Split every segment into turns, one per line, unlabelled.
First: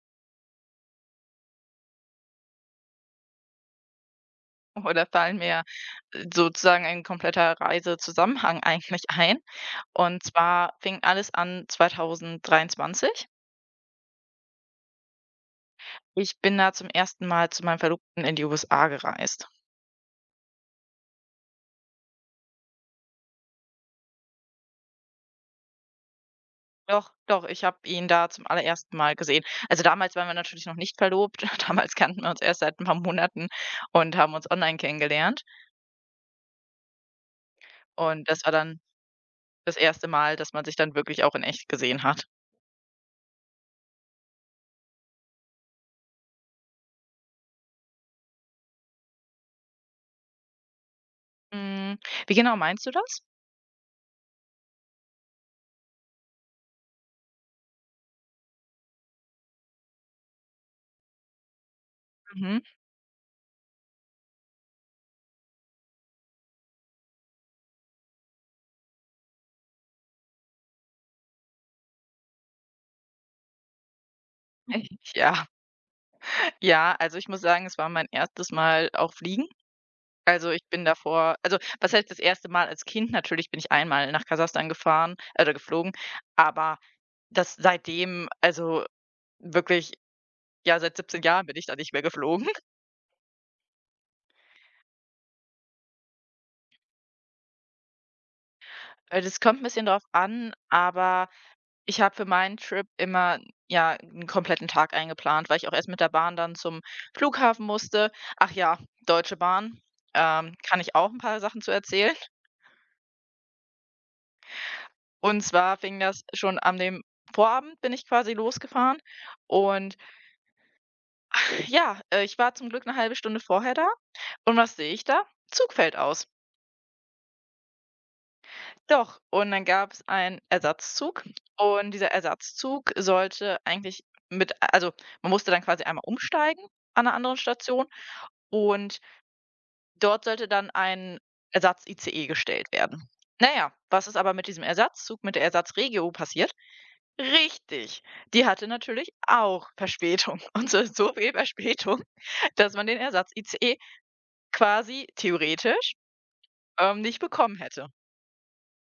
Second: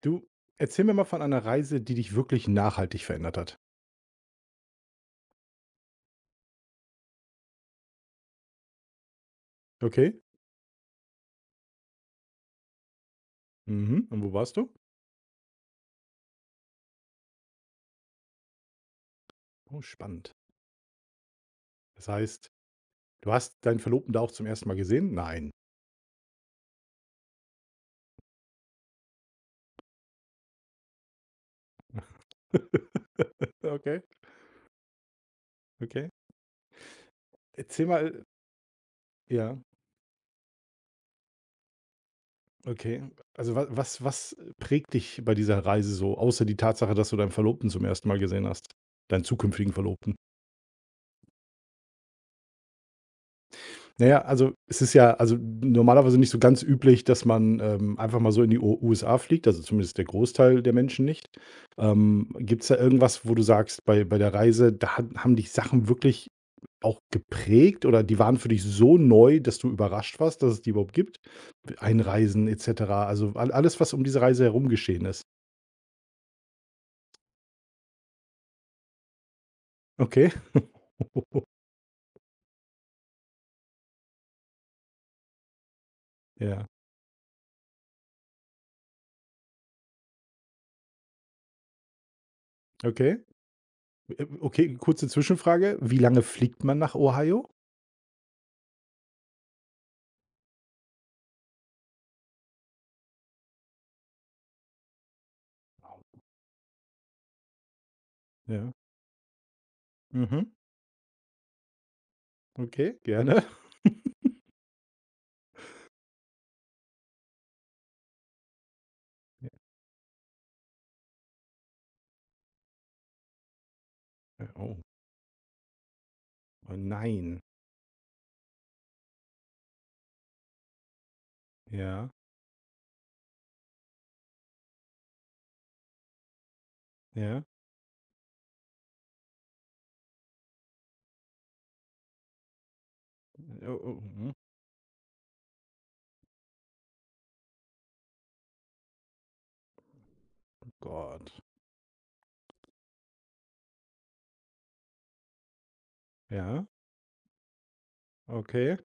Du, erzähl mir mal von einer Reise, die dich wirklich nachhaltig verändert hat.
Oder fallen mir sozusagen ein kompletter Reisezusammenhang eigentlich ein.
Okay.
Und zwar fing alles an 2023.
Mhm. Und wo warst du?
Ich bin da zum ersten Mal zu meinem Verlobten in die USA gereist.
Oh, spannend. Das heißt, du hast deinen Verlobten da auch zum ersten Mal gesehen? Nein.
Doch, doch, ich habe ihn da zum allerersten Mal gesehen. Also damals waren wir natürlich noch nicht verlobt. Damals kannten wir uns erst seit ein paar Monaten
Okay,
und haben uns online kennengelernt.
okay. Erzähl mal.
Und das war dann
Ja,
das erste Mal, dass man sich dann wirklich auch in echt gesehen hat.
okay. Also, wa was was prägt dich bei dieser Reise so, außer die Tatsache, dass du deinen Verlobten zum ersten Mal gesehen hast? Deinen zukünftigen Verlobten?
Hm, Wie genau meinst du das?
Na ja, also, es ist ja, also, normalerweise nicht so ganz üblich, dass man, einfach mal so in die U USA fliegt, also zumindest der Großteil der Menschen nicht.
Mhm.
Gibt's da irgendwas, wo du sagst, bei der Reise, da ha haben dich Sachen wirklich auch geprägt oder die waren für dich so neu, dass du überrascht warst, dass es die überhaupt gibt? Einreisen et cetera, also al alles, was um diese Reise herum geschehen ist.
Ja. Ja, also ich muss sagen, es war mein erstes Mal auch fliegen.
Okay.
Also ich bin davor, also was heißt das erste Mal als Kind? Natürlich bin ich einmal nach Kasachstan gefahren oder geflogen,
Ja,
aber das seitdem, also wirklich, ja, seit 17 Jahren bin ich da nicht mehr geflogen.
okay. Okay, kurze Zwischenfrage. Wie lange fliegt man nach Ohio?
Das kommt ein bisschen drauf an, aber ich habe für meinen Trip immer, ja, einen kompletten Tag eingeplant, weil ich auch erst mit der Bahn dann zum Flughafen musste. Ach
Ja.
ja, Deutsche Bahn,
Mhm.
kann ich auch ein paar Sachen zu erzählen.
Okay, gerne.
Und zwar fing das schon an, dem Vorabend bin ich quasi losgefahren und, ja, ich war zum Glück eine halbe Stunde vorher da, und
Oh,
was sehe ich da? Zug fällt aus.
oh nein.
Doch, und dann gab es einen Ersatzzug, und dieser
Ja,
Ersatzzug sollte eigentlich mit, also, man musste dann quasi einmal umsteigen an einer anderen
ja.
Station und dort sollte dann ein Ersatz-ICE gestellt werden. Na ja,
Oh, oh,
was ist aber
mhm.
mit diesem Ersatzzug, mit der Ersatzregio passiert? Richtig. Die hatte natürlich auch Verspätung und so viel
Gott.
Verspätung, dass man den Ersatz-ICE quasi theoretisch,
Ja,
nicht bekommen hätte.
okay.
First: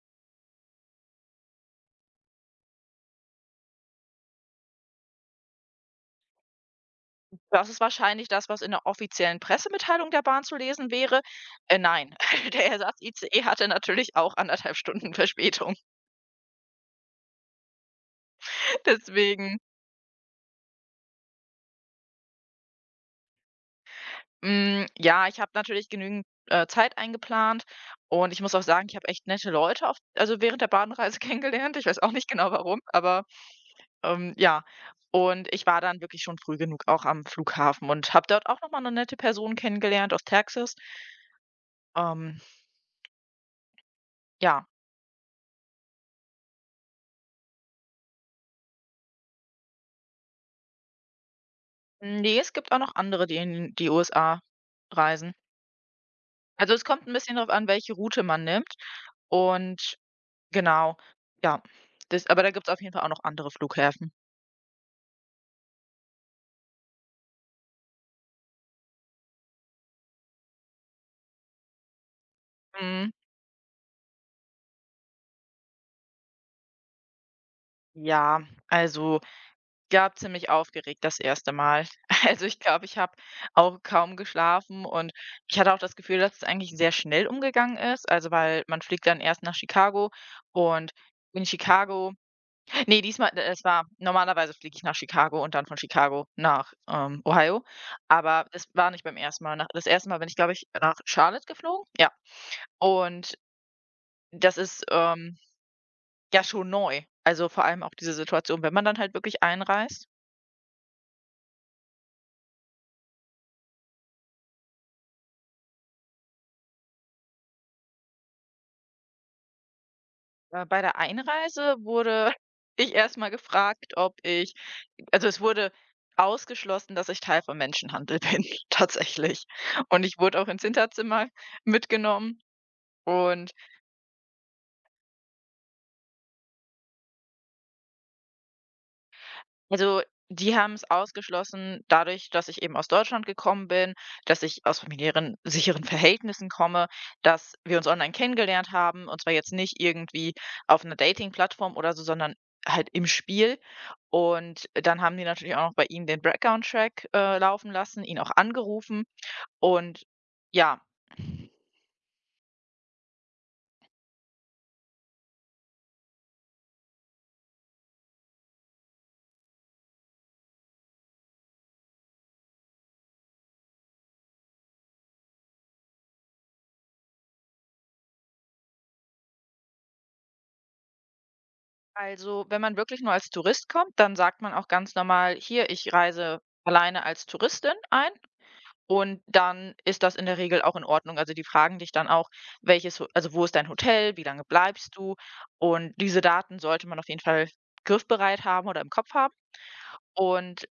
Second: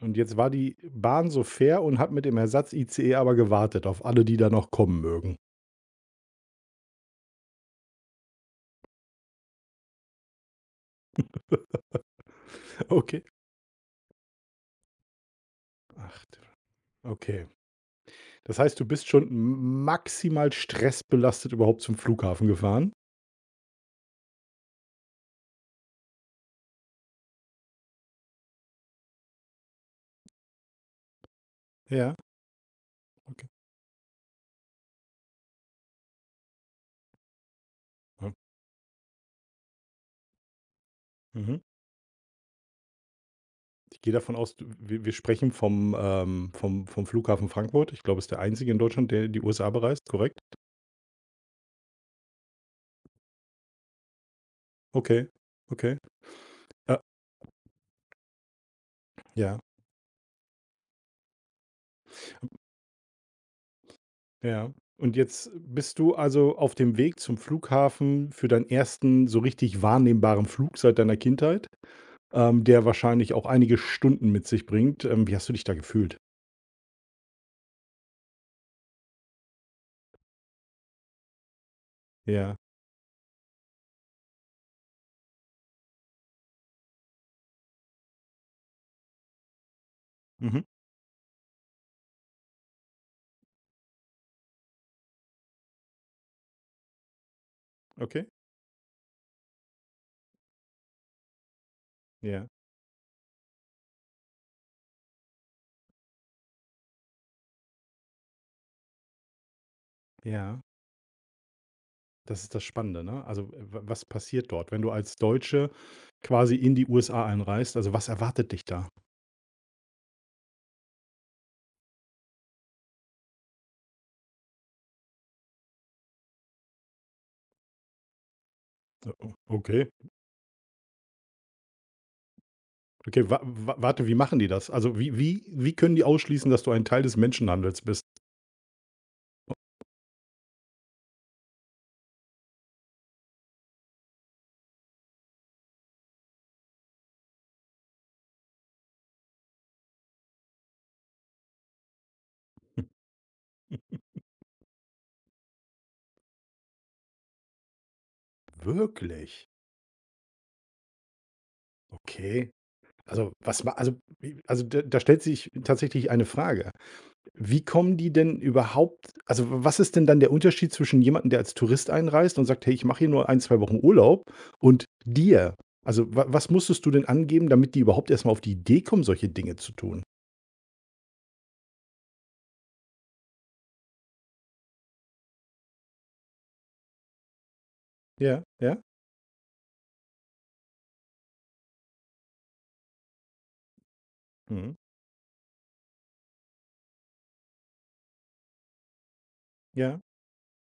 Und jetzt war die Bahn so fair und hat mit dem Ersatz-ICE aber gewartet auf alle, die da noch kommen mögen.
Das ist wahrscheinlich das, was in der offiziellen Pressemitteilung der Bahn zu lesen wäre. Nein, der
Okay.
Ersatz-ICE hatte natürlich auch anderthalb Stunden Verspätung.
Ach, du. Okay. Das heißt, du bist schon
Deswegen,
m maximal stressbelastet überhaupt zum Flughafen gefahren?
hm, ja, ich habe natürlich genügend, Zeit eingeplant, und ich muss auch sagen, ich habe echt nette Leute auf, also, während der Bahnreise kennengelernt. Ich weiß auch
Ja,
nicht genau warum, aber
okay.
Ja, und ich war dann wirklich schon früh genug auch am Flughafen und habe
Hm,
dort auch noch mal 'ne nette Person kennengelernt aus Texas.
mhm.
Ähm,
Ich gehe davon aus, du
ja.
wir wir sprechen vom, vom Flughafen Frankfurt. Ich glaube, es ist der einzige in Deutschland, der die USA bereist, korrekt?
Ne, es gibt auch noch andere, die in die USA
Okay,
reisen.
okay.
Also, es
Äh,
kommt ein bisschen darauf an, welche Route man nimmt
ja.
und, genau, ja. Das, aber da gibt's auf jeden Fall auch noch andere Flughäfen.
Ja. Und jetzt bist du also auf dem Weg zum Flughafen für deinen ersten so richtig wahrnehmbaren Flug seit deiner Kindheit, der
Mhm.
wahrscheinlich auch einige Stunden mit sich bringt. Wie hast du dich da gefühlt?
Ja, also ja, ziemlich aufgeregt das erste Mal. Also,
Ja.
ich glaube, ich habe auch kaum geschlafen, und ich hatte auch das Gefühl, dass es eigentlich sehr schnell umgegangen ist. Also, weil man fliegt dann erst nach Chicago
Mhm.
und in Chicago, ne, diesmal d es war, normalerweise fliege ich nach Chicago und dann von Chicago nach, Ohio,
Okay.
aber das war nicht beim ersten Mal. Nach, das erste Mal bin ich, glaube ich, nach Charlotte geflogen, ja.
Ja.
Und das ist, ja, schon neu. Also, vor allem auch diese Situation, wenn man dann halt wirklich einreist.
Ja. Das ist das Spannende, ne? Also, was passiert dort, wenn du als Deutsche quasi in die USA einreist? Also, was erwartet dich da?
Bei der Einreise wurde ich erstmal gefragt, ob ich, also, es wurde ausgeschlossen, dass ich Teil von Menschenhandel bin,
O
tatsächlich.
Okay.
Und ich wurde auch ins Hinterzimmer mitgenommen,
Okay, wa
und,
wa warte, wie machen die das? Also, wie können die ausschließen, dass du ein Teil des Menschenhandels bist?
also, die haben es ausgeschlossen dadurch, dass ich eben aus Deutschland gekommen bin, dass ich aus familiären sicheren Verhältnissen komme, dass wir uns online kennengelernt haben und zwar jetzt nicht irgendwie auf einer Dating-Plattform oder so, sondern halt im Spiel. Und dann haben die natürlich auch noch bei ihm den Background-Track, laufen lassen, ihn auch angerufen,
Wirklich?
und ja,
Okay. Also, was ma, also da stellt sich tatsächlich eine Frage. Wie kommen die denn überhaupt, also, was ist denn dann der Unterschied zwischen jemandem, der als Tourist einreist und sagt: „Hey, ich mache hier nur ein 2 Wochen Urlaub“, und dir? Also, wa was musstest du denn angeben, damit die überhaupt erstmal auf die Idee kommen, solche Dinge zu tun?
also, wenn man wirklich nur als Tourist kommt, dann sagt man auch ganz normal: „Hier, ich reise alleine als Touristin ein.“
Ja, ja.
Und dann ist das in der Regel auch in Ordnung. Also, die fragen dich dann auch, welches Ho also, wo ist dein Hotel, wie lange
Mhm.
bleibst du? Und diese Daten sollte man auf jeden Fall griffbereit haben oder im Kopf haben.
Ja.
Und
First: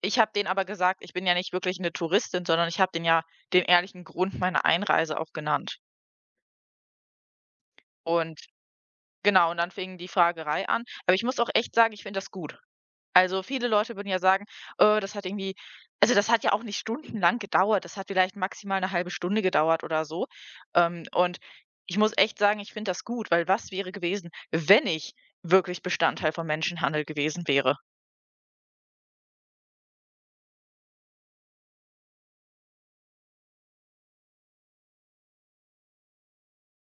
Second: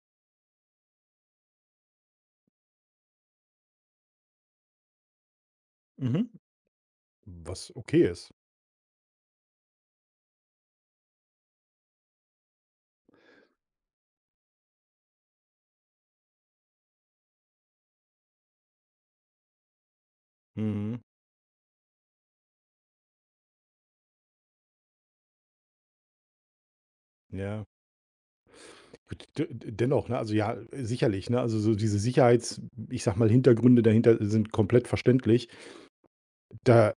ich habe denen aber gesagt, ich bin ja nicht wirklich eine Touristin, sondern ich habe denen ja den ehrlichen Grund meiner Einreise auch genannt.
Mhm. Was okay ist.
Und, genau, und dann fing die Fragerei an. Aber ich muss auch echt sagen, ich finde das gut. Also, viele Leute würden ja sagen: Das hat irgendwie“, also, das hat ja auch nicht stundenlang gedauert. Das hat vielleicht maximal eine halbe Stunde gedauert oder so.
Mhm,
Und ich muss echt sagen, ich finde das gut, weil was wäre gewesen, wenn ich wirklich Bestandteil von Menschenhandel gewesen
ja.
wäre?
Gut, de dennoch, ne, also ja, sicherlich, ne, also so diese Sicherheits, ich sag mal, Hintergründe dahinter sind komplett verständlich. Da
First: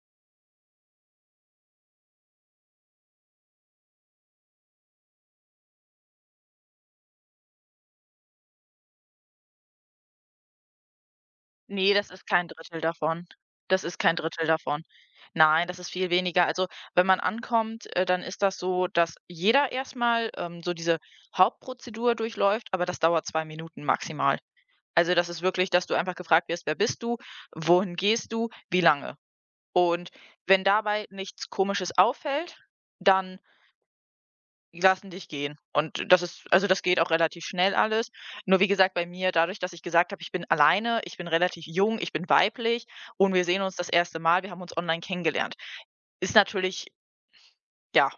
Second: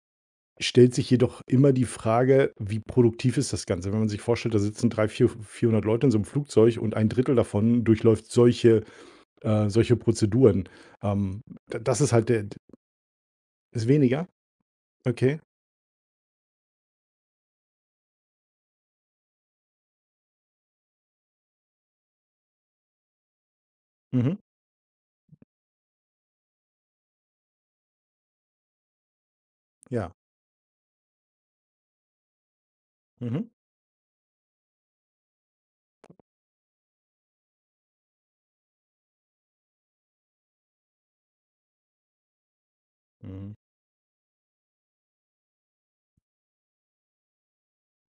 stellt sich jedoch immer die Frage, wie produktiv ist das Ganze? Wenn man sich vorstellt, da sitzen drei, vier, vierhundert Leute in so einem Flugzeug und ein Drittel davon durchläuft solche, solche Prozeduren. Ähm, d
Ne,
das
das
ist
ist
halt der,
kein Drittel davon. Das
ist
ist kein
weniger?
Drittel davon.
Okay.
Nein, das ist viel weniger. Also, wenn man ankommt, dann ist das so, dass jeder erstmal so diese Hauptprozedur durchläuft, aber das dauert 2 Minuten
Mhm.
maximal. Also, das ist wirklich, dass du einfach gefragt wirst: „Wer bist du? Wohin gehst du? Wie lange?“ Und
Ja.
wenn dabei nichts Komisches auffällt, dann
Mhm.
lassen dich gehen. Und das ist, also, das geht auch relativ schnell alles. Nur wie gesagt, bei mir dadurch, dass ich gesagt habe: „Ich bin alleine, ich bin relativ jung, ich bin weiblich und wir
Mhm.
sehen uns das erste Mal. Wir haben uns online kennengelernt.“ Ist natürlich, ja,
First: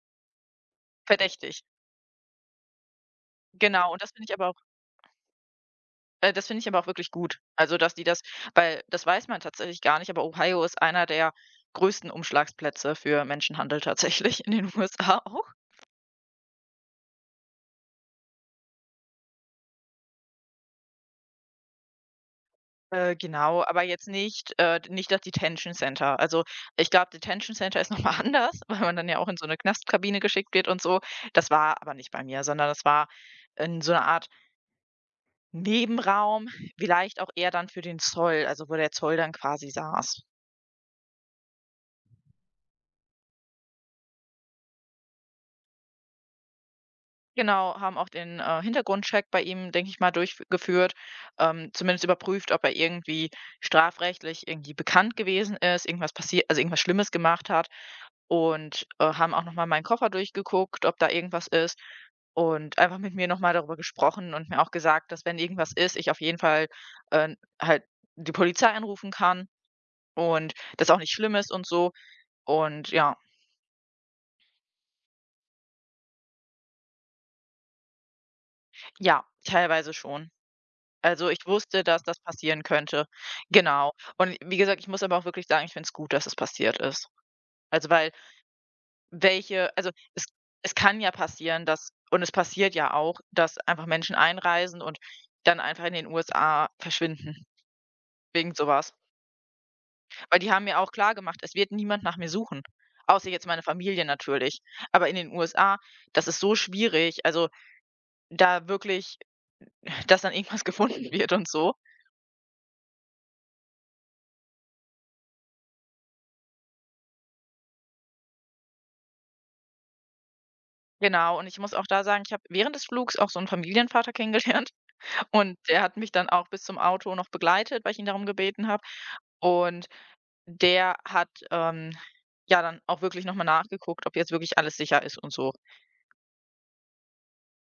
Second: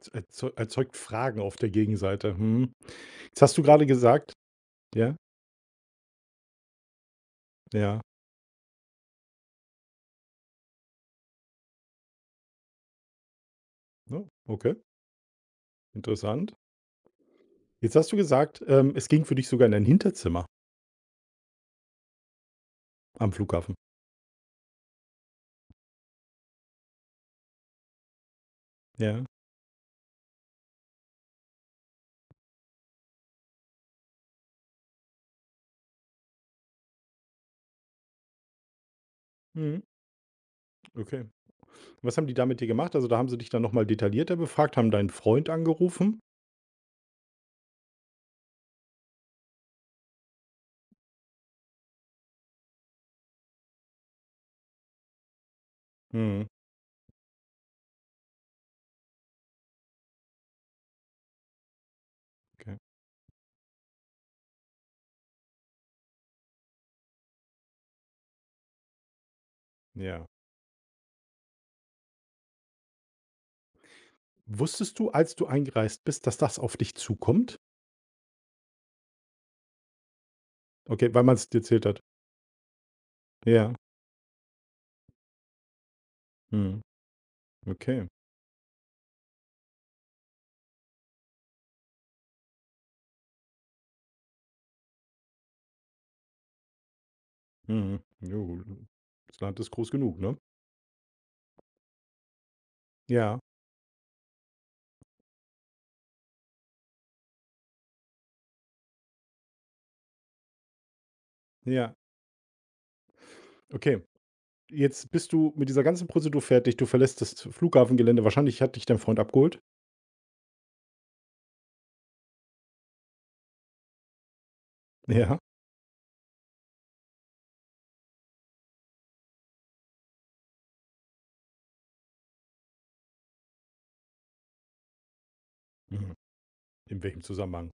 Es erzeugt Fragen auf
verdächtig.
der Gegenseite. Mhm. Jetzt hast du gerade
Genau, und das finde
gesagt.
ich aber
Ja,
Das finde ich aber auch wirklich gut. Also, dass
ja.
die das, weil das weiß man tatsächlich gar nicht, aber Ohio ist einer der größten Umschlagsplätze für Menschenhandel
Oh,
tatsächlich in den
okay,
USA auch.
interessant. Jetzt hast du gesagt, es ging für dich sogar in ein Hinterzimmer am
Genau,
Flughafen.
aber jetzt nicht, nicht das Detention Center. Also, ich glaube, Detention Center ist noch mal anders, weil man dann ja
Ja.
auch in so eine Knastkabine geschickt wird und so. Das war aber nicht bei mir, sondern das war in so einer Art Nebenraum, vielleicht auch eher dann für den Zoll, also wo der Zoll dann quasi
Mhm.
saß.
Okay. Was haben die da mit dir gemacht? Also, da haben sie dich dann nochmal detaillierter befragt, haben deinen Freund angerufen?
Genau, haben auch den, Hintergrundcheck bei ihm, denke ich mal, durchgeführt, zumindest überprüft, ob er irgendwie strafrechtlich irgendwie bekannt gewesen ist, irgendwas passiert,
Mhm,
also irgendwas Schlimmes gemacht hat, und, haben auch noch mal meinen Koffer durchgeguckt, ob da irgendwas ist, und
okay,
einfach mit mir noch mal darüber gesprochen und mir auch gesagt, dass wenn irgendwas ist, ich auf jeden Fall, äh, halt die Polizei anrufen kann
ja.
und das auch nicht schlimm ist und so, und ja,
Wusstest du, als du eingereist bist, dass das auf dich zukommt?
ja, teilweise schon.
Okay, weil
Also,
man
ich
es dir
wusste,
erzählt hat.
dass das passieren könnte.
Ja.
Genau. Und wie gesagt, ich muss aber auch wirklich sagen, ich finde es gut, dass es passiert
Mhm,
ist. Also,
okay.
weil welche, also, es es kann ja passieren, dass, und es passiert ja auch, dass einfach Menschen einreisen und dann einfach in den USA verschwinden
Mhm. Ja,
wegen sowas.
das Land ist groß genug, ne?
Weil die haben mir auch klar gemacht: „Es wird niemand nach mir suchen“, außer
Ja,
jetzt meine Familie natürlich. Aber in den USA, das ist so schwierig, also, da wirklich, dass dann irgendwas gefunden wird und so.
ja. Okay, jetzt bist du mit dieser ganzen Prozedur fertig. Du verlässt das Flughafengelände. Wahrscheinlich hat dich dein Freund abgeholt?
Genau, und ich muss auch da sagen, ich habe während des Flugs auch so 'n Familienvater kennengelernt,
Ja.
und der hat mich dann auch bis zum Auto noch begleitet, weil ich ihn darum gebeten habe. Und der hat, ja, dann auch wirklich noch mal nachgeguckt, ob jetzt wirklich alles sicher ist und so,
Mhm. In welchem Zusammenhang?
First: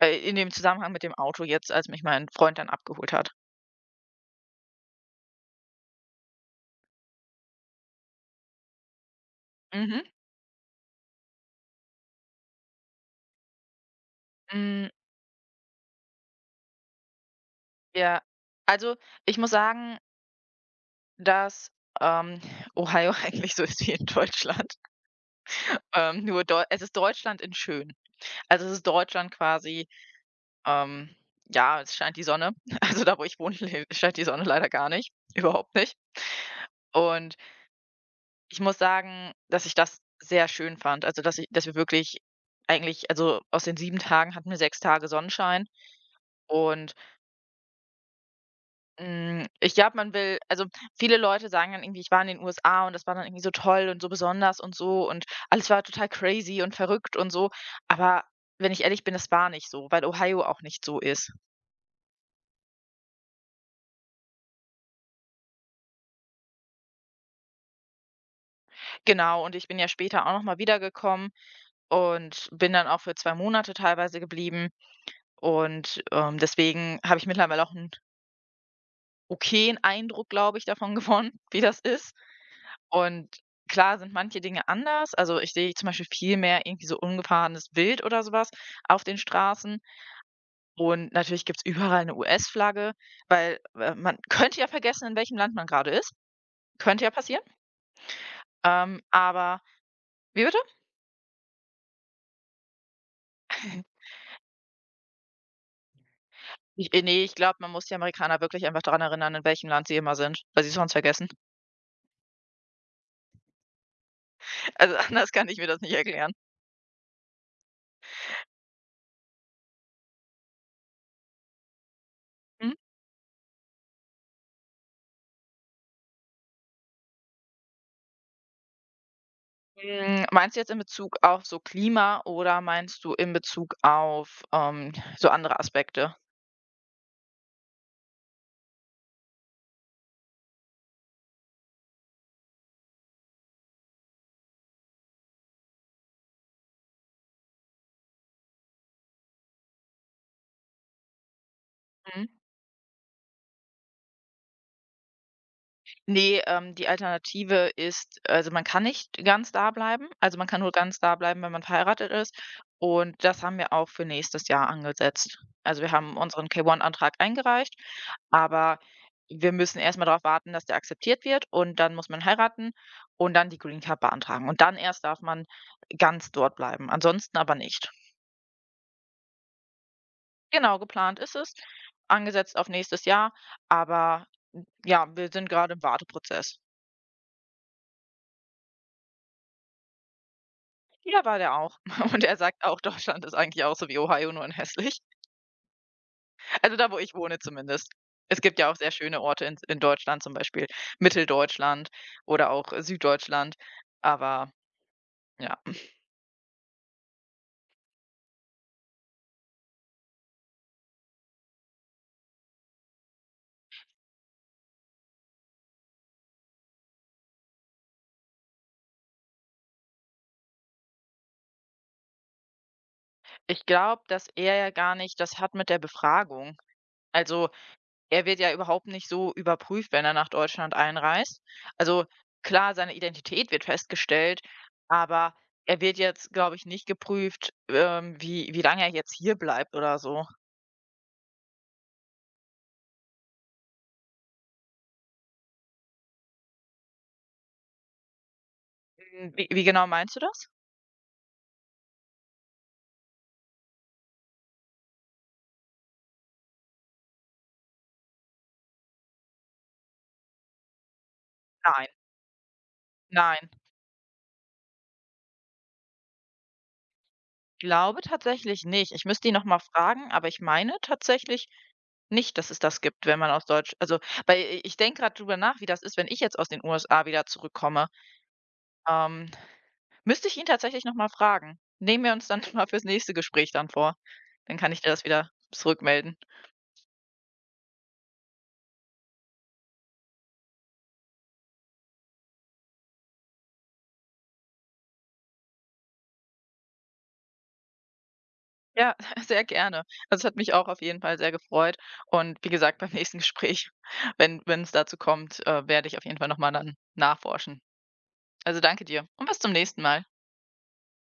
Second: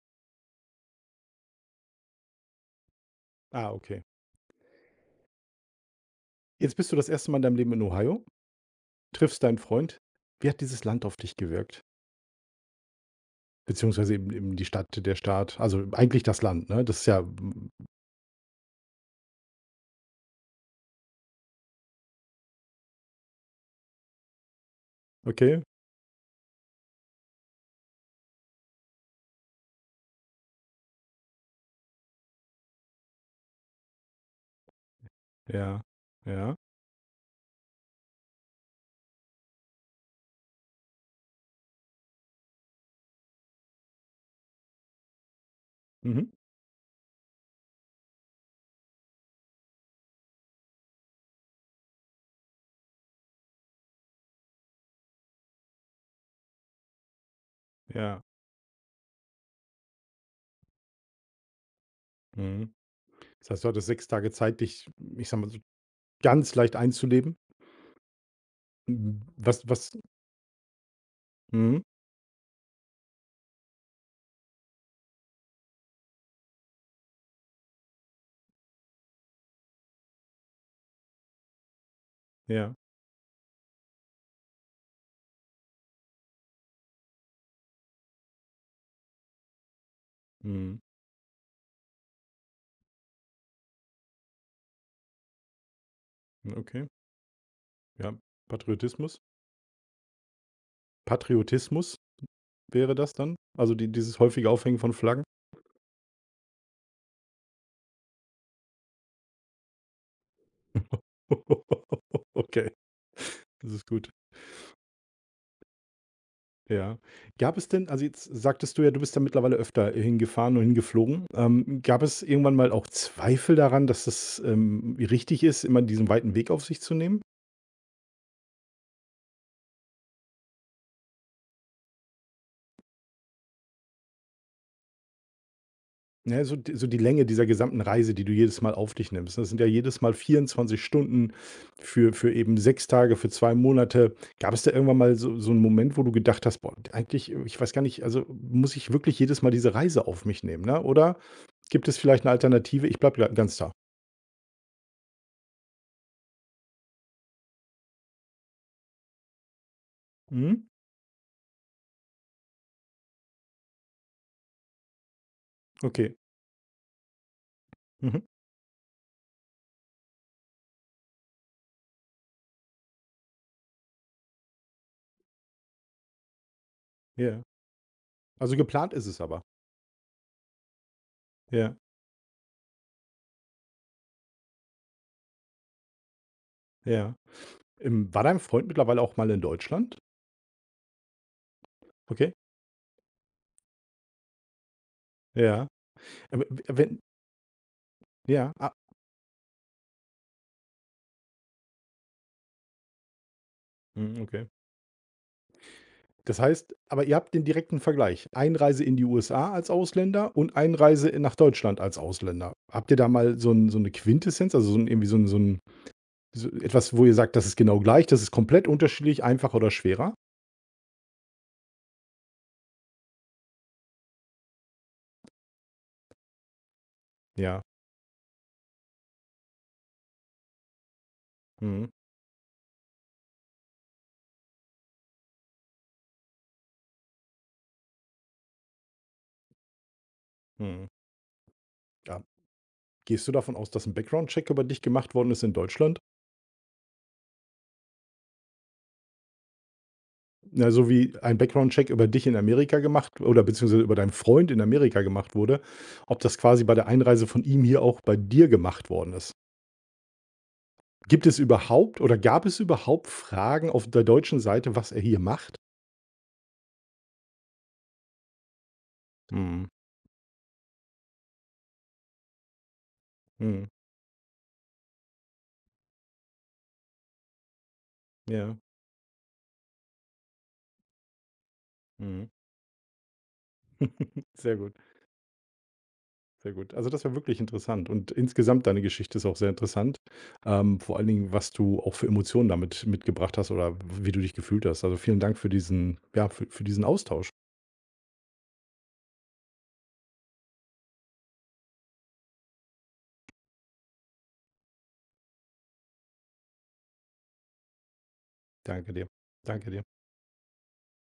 in dem Zusammenhang mit dem Auto jetzt, als mich mein Freund dann abgeholt hat.
Ah, okay. Jetzt bist du das erste Mal in deinem Leben in Ohio, triffst deinen
Mhm.
Freund. Wie hat dieses Land auf dich gewirkt? Beziehungsweise eben die Stadt,
Hm,
der Staat, also eigentlich das Land, ne? Das ist ja, hm,
ja, also, ich muss sagen, dass, ähm, Ohio eigentlich so ist wie in Deutschland.
okay,
Nur Deu es ist Deutschland in schön. Also, es ist Deutschland quasi. Ähm, ja, es scheint die Sonne. Also da, wo ich wohne, scheint die Sonne leider gar nicht. Überhaupt
ja,
nicht.
ja,
Und ich muss sagen, dass ich das sehr schön fand. Also, dass, ich, dass wir wirklich eigentlich, also aus den 7 Tagen hatten wir 6 Tage Sonnenschein.
mhm,
Und ich glaube, man will, also viele Leute sagen dann irgendwie, ich war in den USA und das war dann irgendwie so toll und so besonders und so und alles war total crazy und verrückt und so.
ja,
Aber wenn ich ehrlich bin, das war nicht so, weil Ohio auch nicht so ist.
mhm. Das heißt, du hattest 6 Tage Zeit, dich, ich sage mal so, ganz leicht einzuleben. Hm,
Genau, und
was
ich bin ja
was
später auch noch mal wiedergekommen
mhm,
und bin dann auch für 2 Monate teilweise geblieben. Und, deswegen habe ich mittlerweile auch einen okayen Eindruck, glaube ich, davon gewonnen, wie das ist.
ja,
Und klar sind manche Dinge anders. Also, ich sehe zum Beispiel viel mehr irgendwie so ungefahrenes Wild oder sowas auf den Straßen.
mhm,
Und natürlich gibt's überall 'ne US-Flagge, weil, man könnte ja vergessen, in welchem Land man gerade ist.
okay,
Könnte ja passieren.
ja.
Ähm,
Patriotismus.
aber Wie bitte?
Patriotismus wäre das dann? Also, dieses häufige Aufhängen von Flaggen?
Ich glaube, man muss die Amerikaner wirklich einfach daran erinnern, in welchem Land sie immer sind, weil sie es sonst vergessen.
Okay, das ist gut.
Also, anders kann ich mir das nicht erklären.
Ja. Gab es denn, also, jetzt sagtest du ja, du bist da mittlerweile öfter hingefahren und hingeflogen. Gab es irgendwann mal
Mhm.
auch Zweifel daran, dass es, richtig ist, immer diesen weiten Weg auf sich zu nehmen?
Meinst du jetzt in Bezug auf so Klima oder meinst du in Bezug auf, so andere Aspekte?
Ja, so die Länge dieser gesamten Reise, die du jedes Mal auf dich nimmst. Das sind ja jedes Mal 24 Stunden für eben 6 Tage, für 2 Monate. Gab es da irgendwann mal so einen Moment, wo du gedacht hast: „Boah, eigentlich, ich weiß gar nicht, also, muss ich wirklich jedes Mal diese Reise auf mich nehmen, ne? Oder gibt es vielleicht eine Alternative? Ich bleibe ganz da.“
Nee, die Alternative ist, also, man kann nicht ganz da bleiben. Also, man kann
Mhm.
nur ganz da bleiben, wenn man verheiratet ist. Und das haben wir auch für nächstes Jahr angesetzt. Also, wir
Okay.
haben unseren K-1-Antrag eingereicht,
Mhm.
aber wir müssen erst mal darauf warten, dass der akzeptiert wird, und dann muss man heiraten und dann die Green Card beantragen. Und dann erst darf man ganz dort bleiben, ansonsten
Ja.
aber nicht.
Also, geplant ist es aber.
Genau, geplant ist es,
Ja,
angesetzt auf nächstes Jahr, aber, ja, wir sind gerade im Warteprozess.
ja. War dein Freund mittlerweile auch mal in Deutschland?
Ja, war der auch. Und
Okay.
er sagt auch, Deutschland ist eigentlich auch so wie Ohio, nur in hässlich.
Ja. Aber w
Also da,
wenn
wo ich wohne zumindest. Es
ja,
gibt ja
ah,
auch sehr schöne Orte in Deutschland, zum Beispiel Mitteldeutschland oder auch, Süddeutschland.
mhm, okay.
Aber ja,
Das heißt aber, ihr habt den direkten Vergleich. Einreise in die USA als Ausländer und Einreise in nach Deutschland als Ausländer. Habt ihr da mal so 'ne Quintessenz, also, so 'n irgendwie so ein so 'n so etwas, wo ihr sagt: „Das ist genau gleich, das ist komplett unterschiedlich, einfacher oder schwerer?“
ich glaube, dass er ja gar nicht das hat mit der Befragung. Also
Ja.
er wird ja überhaupt nicht so überprüft, wenn er nach Deutschland einreist.
Mhm,
Also klar, seine Identität wird festgestellt, aber er wird jetzt, glaube ich, nicht geprüft, wie lange er jetzt hier bleibt oder so.
mhm. Ja. Gehst du davon aus, dass ein Background-Check über dich gemacht worden ist in Deutschland?
Wie genau meinst du das?
Na, so wie ein Background-Check über dich in Amerika gemacht oder beziehungsweise über deinen Freund in Amerika gemacht wurde, ob das quasi bei der Einreise von ihm hier auch bei dir gemacht worden ist. Gibt es
Nein,
überhaupt oder gab es überhaupt
nein,
Fragen auf der deutschen Seite, was er hier macht?
glaube tatsächlich nicht. Ich müsste ihn noch mal
Mhm.
fragen, aber ich meine tatsächlich nicht, dass es das gibt, wenn man aus
Mhm.
Deutsch also, weil i ich denke gerade drüber nach, wie das ist, wenn ich jetzt aus den USA wieder zurückkomme.
Ja.
Ähm, Müsste ich ihn tatsächlich noch mal fragen. Nehmen wir uns
Mhm.
dann mal fürs nächste Gespräch dann vor.
Sehr
Dann kann
gut,
ich dir das wieder zurückmelden.
sehr gut. Also, das war wirklich interessant und insgesamt deine Geschichte ist auch sehr interessant. Vor allen Dingen, was du auch für Emotionen damit mitgebracht hast oder wie du dich gefühlt hast. Also vielen Dank für diesen, ja, für diesen Austausch.
Ja, sehr gerne. Also, es hat mich auch auf jeden Fall sehr gefreut, und wie gesagt, beim nächsten Gespräch, wenn es dazu kommt, werde ich auf jeden Fall noch mal dann nachforschen. Also danke
Danke dir.
dir und bis zum
Danke
nächsten
dir.
Mal.